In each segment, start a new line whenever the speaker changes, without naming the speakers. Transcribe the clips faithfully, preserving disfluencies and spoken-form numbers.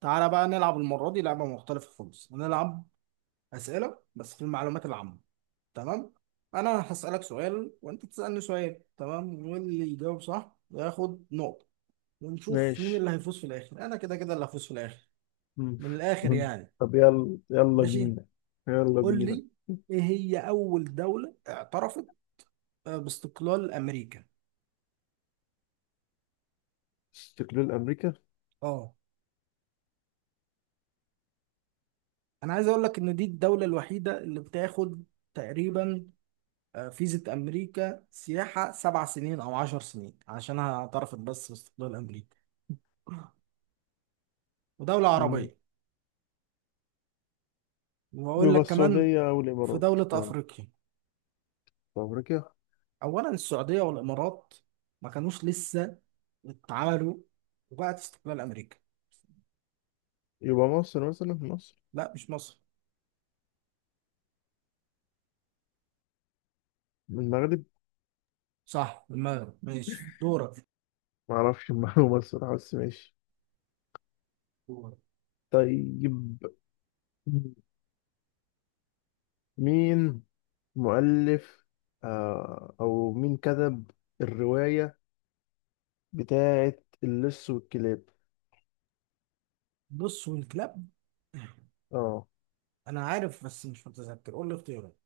تعالى بقى نلعب المرة دي لعبة مختلفة خالص، هنلعب أسئلة بس في المعلومات العامة. تمام. أنا هسألك سؤال وأنت تسألني سؤال، تمام، واللي يجاوب صح ياخد نقطة، ونشوف مين
ماشي.
اللي هيفوز في الآخر. أنا كده كده اللي هفوز في الآخر،
مم.
من الآخر
مم.
يعني.
طب، يلا يلا
ماشي.
بينا، يلا
قول
بينا.
لي إيه هي أول دولة اعترفت، آه، باستقلال أمريكا؟
استقلال أمريكا.
أه. أنا عايز أقول لك إن دي الدولة الوحيدة اللي بتاخد تقريبا آه، فيزا أمريكا سياحة سبع سنين أو عشر سنين، عشان اعترفت بس باستقلال أمريكا، ودولة
مم.
عربية. وأقول
يبقى
لك كمان
السعودية أو
في
الإمارات.
دولة
يلا.
أفريقيا.
طب أمريكا.
أولا السعودية والإمارات ما كانوش لسه اتعملوا، وبعد استقلال أمريكا.
يبقى مصر، مثلا مصر،
لا، مش مصر.
من المغرب.
صح، المغرب، ماشي دورك.
معرفش المعلومة الصراحة، بس ماشي.
دورك.
طيب، مين مؤلف، آه أو مين كتب الرواية بتاعة اللص والكلاب؟
بص والكلاب،
اه.
أنا عارف بس مش متذكر، قول لي اختيارات.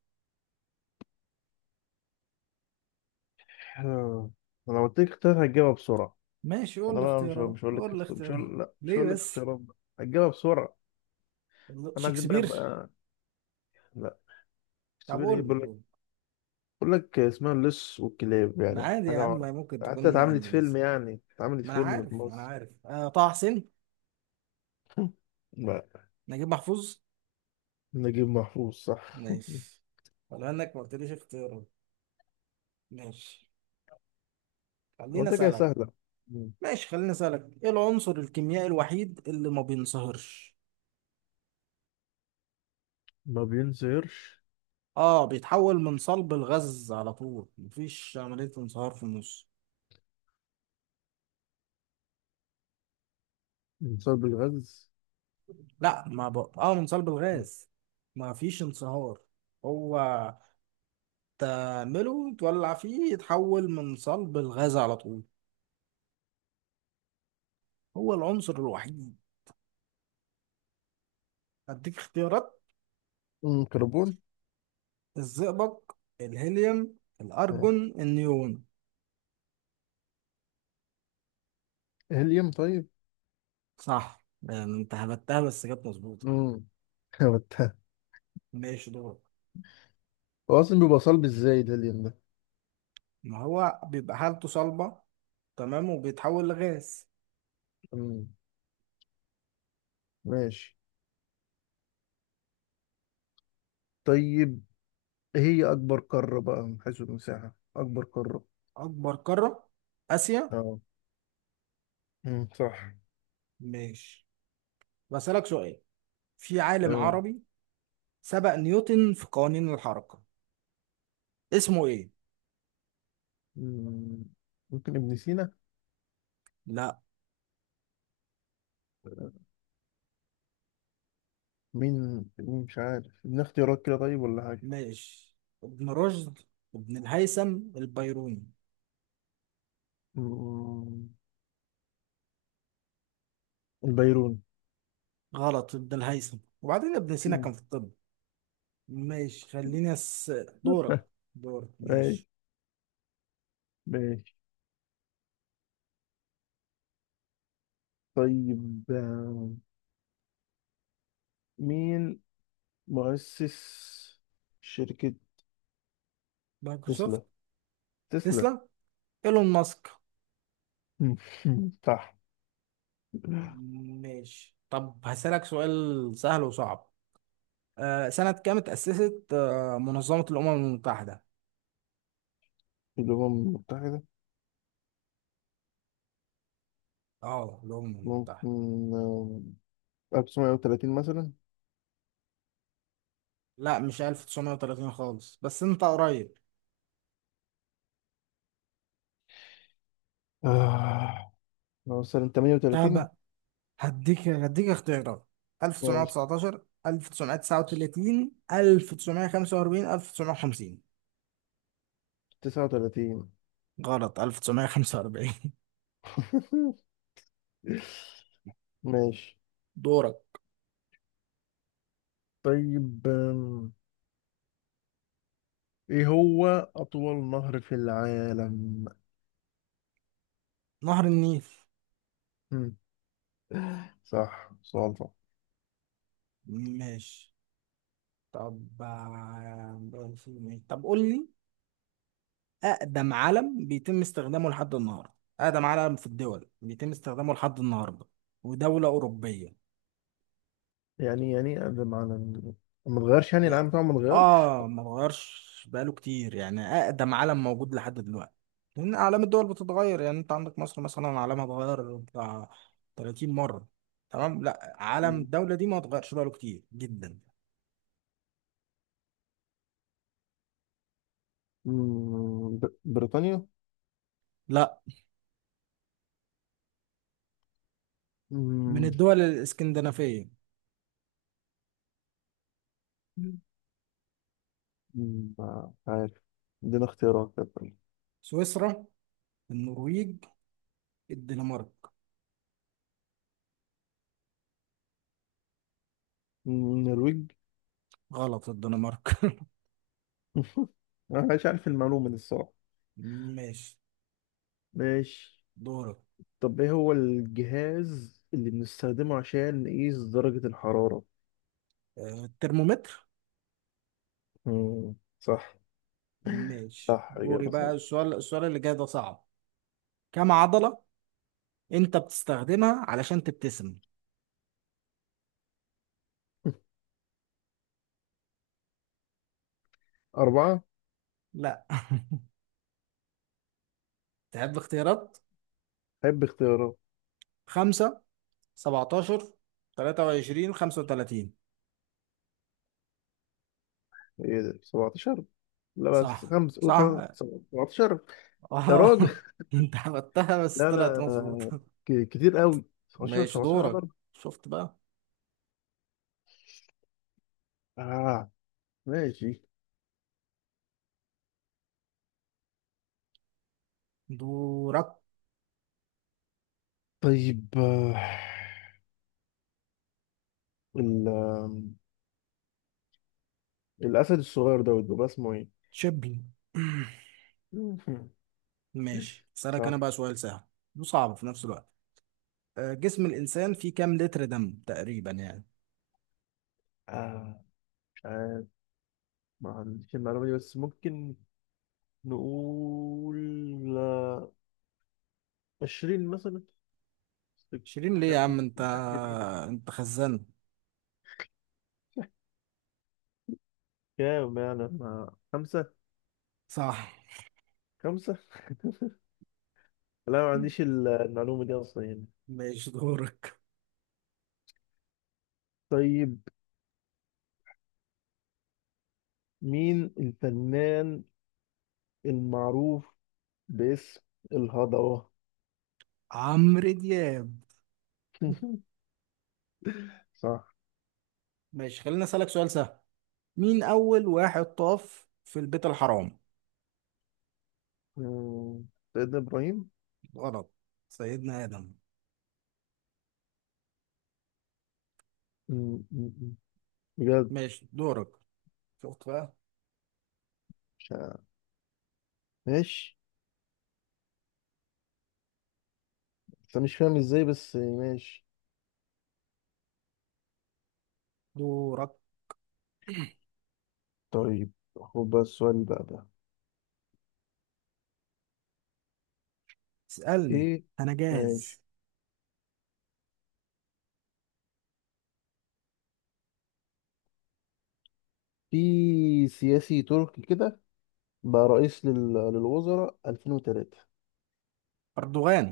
آه. أنا لو قلت لك اختيارات هتجاوبها بسرعة.
ماشي قول
انا
لي
بقى مش
اختيارات،
مش هقول لك
قول لي
اخت... مش
اختيارات.
هقول لا، مش
ليه
هقول لك
بس؟
اختيارات، بقى هتجيبها بسرعه. انا عايزين بقى
شكسبير.
يبقى. لا،
طب
سيبيلي ايه.
قول
بقول لك
لي.
بقول لك اسمها اللص والكلاب، يعني
عادي يا عم،
حاجه.
ما ممكن تكون
حتى اتعملت فيلم،
انجليزي.
يعني اتعملت
ما انا
فيلم في
عارف ما انا
مصر.
عارف آه طه حسين.
لا،
نجيب محفوظ.
نجيب محفوظ صح.
ماشي، ولا انك ما قلتليش اختيارات. ماشي خليني
قلت كده
اسالك.
سهله. مم.
ماشي خليني اسالك ايه العنصر الكيميائي الوحيد اللي ما بينصهرش؟
ما بينزهرش؟
اه، بيتحول من صلب الغاز على طول، مفيش عملية انصهار في النص.
بسبب الغاز.
لا، ما ب... اه من صلب الغاز، ما فيش انصهار. هو تعمله تولع فيه يتحول من صلب الغاز على طول. هو العنصر الوحيد. أديك اختيارات:
أمم، كربون.
الزئبق، الهيليوم،
آه.
الأرجون، النيون.
هيليوم طيب.
صح، يعني أنت هبتها بس كانت مظبوطة.
امم
ماشي دورك.
هو اصلا بيبقى صلب ازاي الهيليوم ده؟
ما هو بيبقى حالته صلبة، تمام، وبيتحول لغاز.
أمم، ماشي. طيب، هي أكبر قارة بقى من حيث المساحة، أكبر قارة.
أكبر قارة، آسيا.
اه، مم، صح.
ماشي، بسألك سؤال، في عالم
أيوة.
عربي سبق نيوتن في قوانين الحركة، اسمه إيه؟
مم، ممكن ابن سينا.
لا.
مين مين، مش عارف، ادينا اختيارات كده طيب ولا حاجة.
ماشي: ابن رشد، ابن الهيثم، البيروني.
مم، البيروني.
غلط، ابن الهيثم، وبعدين ابن سينا كان
مم.
في الطب. ماشي، خليني أس... دورك. دورك
ماشي،
ماشي.
ماشي. طيب، آه، مين مؤسس شركة تسلا؟
مايكروسوفت.
تسلا.
تسلا. ايلون ماسك.
مم. صح.
ماشي، طب هسألك سؤال سهل وصعب. آه سنة كام اتأسست آه منظمة الأمم المتحدة؟
الأمم المتحدة،
اه، الأمم
ممكن،
المتحدة.
آه، ألف وتسعمية وتلاتين مثلا.
لا مش ألف تسعمية وتلاتين خالص، بس انت قريب.
آه، نوصل تمنية وتلاتين.
طب هديك هديك اختيارات:
ماشي،
ألف تسعمية وتسعتاشر، ألف تسعمية وتسعة وتلاتين، ألف تسعمية وخمسة وأربعين، ألف تسعمية وخمسين.
تسعة وتلاتين.
غلط، ألف تسعمية وخمسة وأربعين.
ماشي.
دورك.
طيب أم، ايه هو أطول نهر في العالم؟
نهر النيل.
مم، صح، سؤال صح.
ماشي، طب آه، طب قول لي أقدم علم بيتم استخدامه لحد النهاردة، أقدم علم في الدول بيتم استخدامه لحد النهاردة، ودولة أوروبية.
يعني يعني ده معنى إن- ما اتغيرش، يعني العالم
يعني
بتاعه ما اتغيرش.
آه ما اتغيرش بقاله كتير، يعني أقدم علم موجود لحد دلوقتي، لأن أعلام الدول بتتغير. يعني أنت عندك مصر مثلا علمها اتغير بتاع تلاتين مرة، تمام، لا علم الدولة دي ما اتغيرش بقاله كتير جدا.
مم، بر- بريطانيا.
لا، من
مم،
الدول الاسكندنافية:
مم، ما مش عارف، ادينا اختيارات طب.
سويسرا، النرويج، الدنمارك.
مم، النرويج.
غلط، الدنمارك.
انا مش عارف المعلومة دي الصراحة.
ماشي
ماشي.
دورك.
طب ايه هو الجهاز اللي بنستخدمه عشان نقيس درجة الحرارة؟
آه، الترمومتر.
مم. صح،
ماشي،
صح
دوري
إجابة
بقى.
صحيحة.
السؤال السؤال اللي جاي ده صعب. كم عضلة انت بتستخدمها علشان تبتسم؟
أربعة.
لا. تحب اختيارات؟
حب اختيارات.
خمسة، سبعتاشر، تلاتة وعشرين، خمسة وتلاتين.
ايه ده، سبعة عشر؟ لا، بس
صح،
خمسة، قول خمسة.
صح.
سبعتاشر. يا
اه.
راجل.
انت عملتها بس
لا،
طلعت
أنا
مظبوطة.
ك- كتير قوي سبعة عشر،
ماشي
سبعة عشر على
دورك،
ضرب.
شفت بقى.
آه. ماشي.
دورك.
طيب، آه، ال آه، الأسد الصغير دوت بيبقى اسمه ايه؟
تشبي. ماشي اسألك انا
صح.
بقى سؤال سهل وصعب في نفس الوقت. آه، جسم الانسان فيه كام لتر دم تقريبا يعني؟
آه مش عارف، ما عنديش المعلومة دي، بس ممكن نقول آه، عشرين مثلا. مش
شيرين ليه يا
عارف كده-
عم انت،
مش عارف كده.
انت خزان.
كام يعني؟ ما خمسة.
صح.
خمسة. لا، ما عنديش ال- المعلومة دي أصلا يعني.
ماشي دورك.
طيب، مين الفنان المعروف باسم الهضبة؟
عمرو دياب.
صح.
ماشي خلينا اسألك سؤال سهل. مين اول واحد طاف في البيت الحرام؟
مم، سيدنا إبراهيم.
غلط، سيدنا ادم.
مم، مم، مم. بجد.
ماشي دورك، شفت بقى.
مش عارف. ماشي، بس أنا مش فاهم ازاي، بس ماشي.
دورك.
طيب، خد بقى السؤال بقى ده.
اسألني،
ايه؟
انا
ماشي.
جاهز.
في سياسي تركي كده، بقى رئيس لل- للوزراء ألفين وثلاثة،
اردوغان.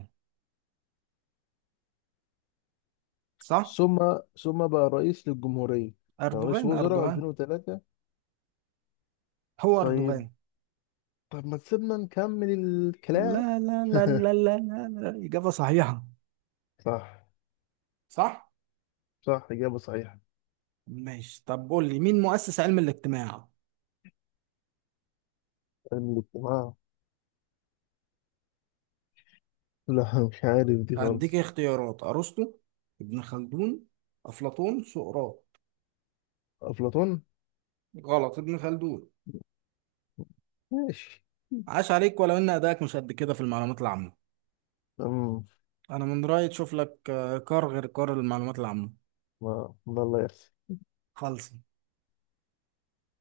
صح.
ثم ثم بقى رئيس للجمهورية، كان رئيس
اردوغان،
وزراء
اردوغان.
ألفين وثلاثة.
هو
طيب.
اردوغان.
طب ما تسيبنا نكمل الكلام.
لا، لا، لا، لا، لا، لا، لا، إجابة صحيحة.
صح.
صح؟
صح، إجابة صحيحة.
ماشي طب قول لي مين مؤسس علم الاجتماع؟
علم الاجتماع. لا، مش عارف دي
هديك
خالص.
اختيارات: أرسطو، ابن خلدون، أفلاطون، سقراط.
أفلاطون.
غلط، ابن خلدون.
ماشي.
عاش عليك، ولو إن أدائك مش قد كده في المعلومات العامة.
أمم
أنا من رأيي تشوف لك آه، كار غير كار المعلومات العامة.
ما ما الله يحسن.
خلص.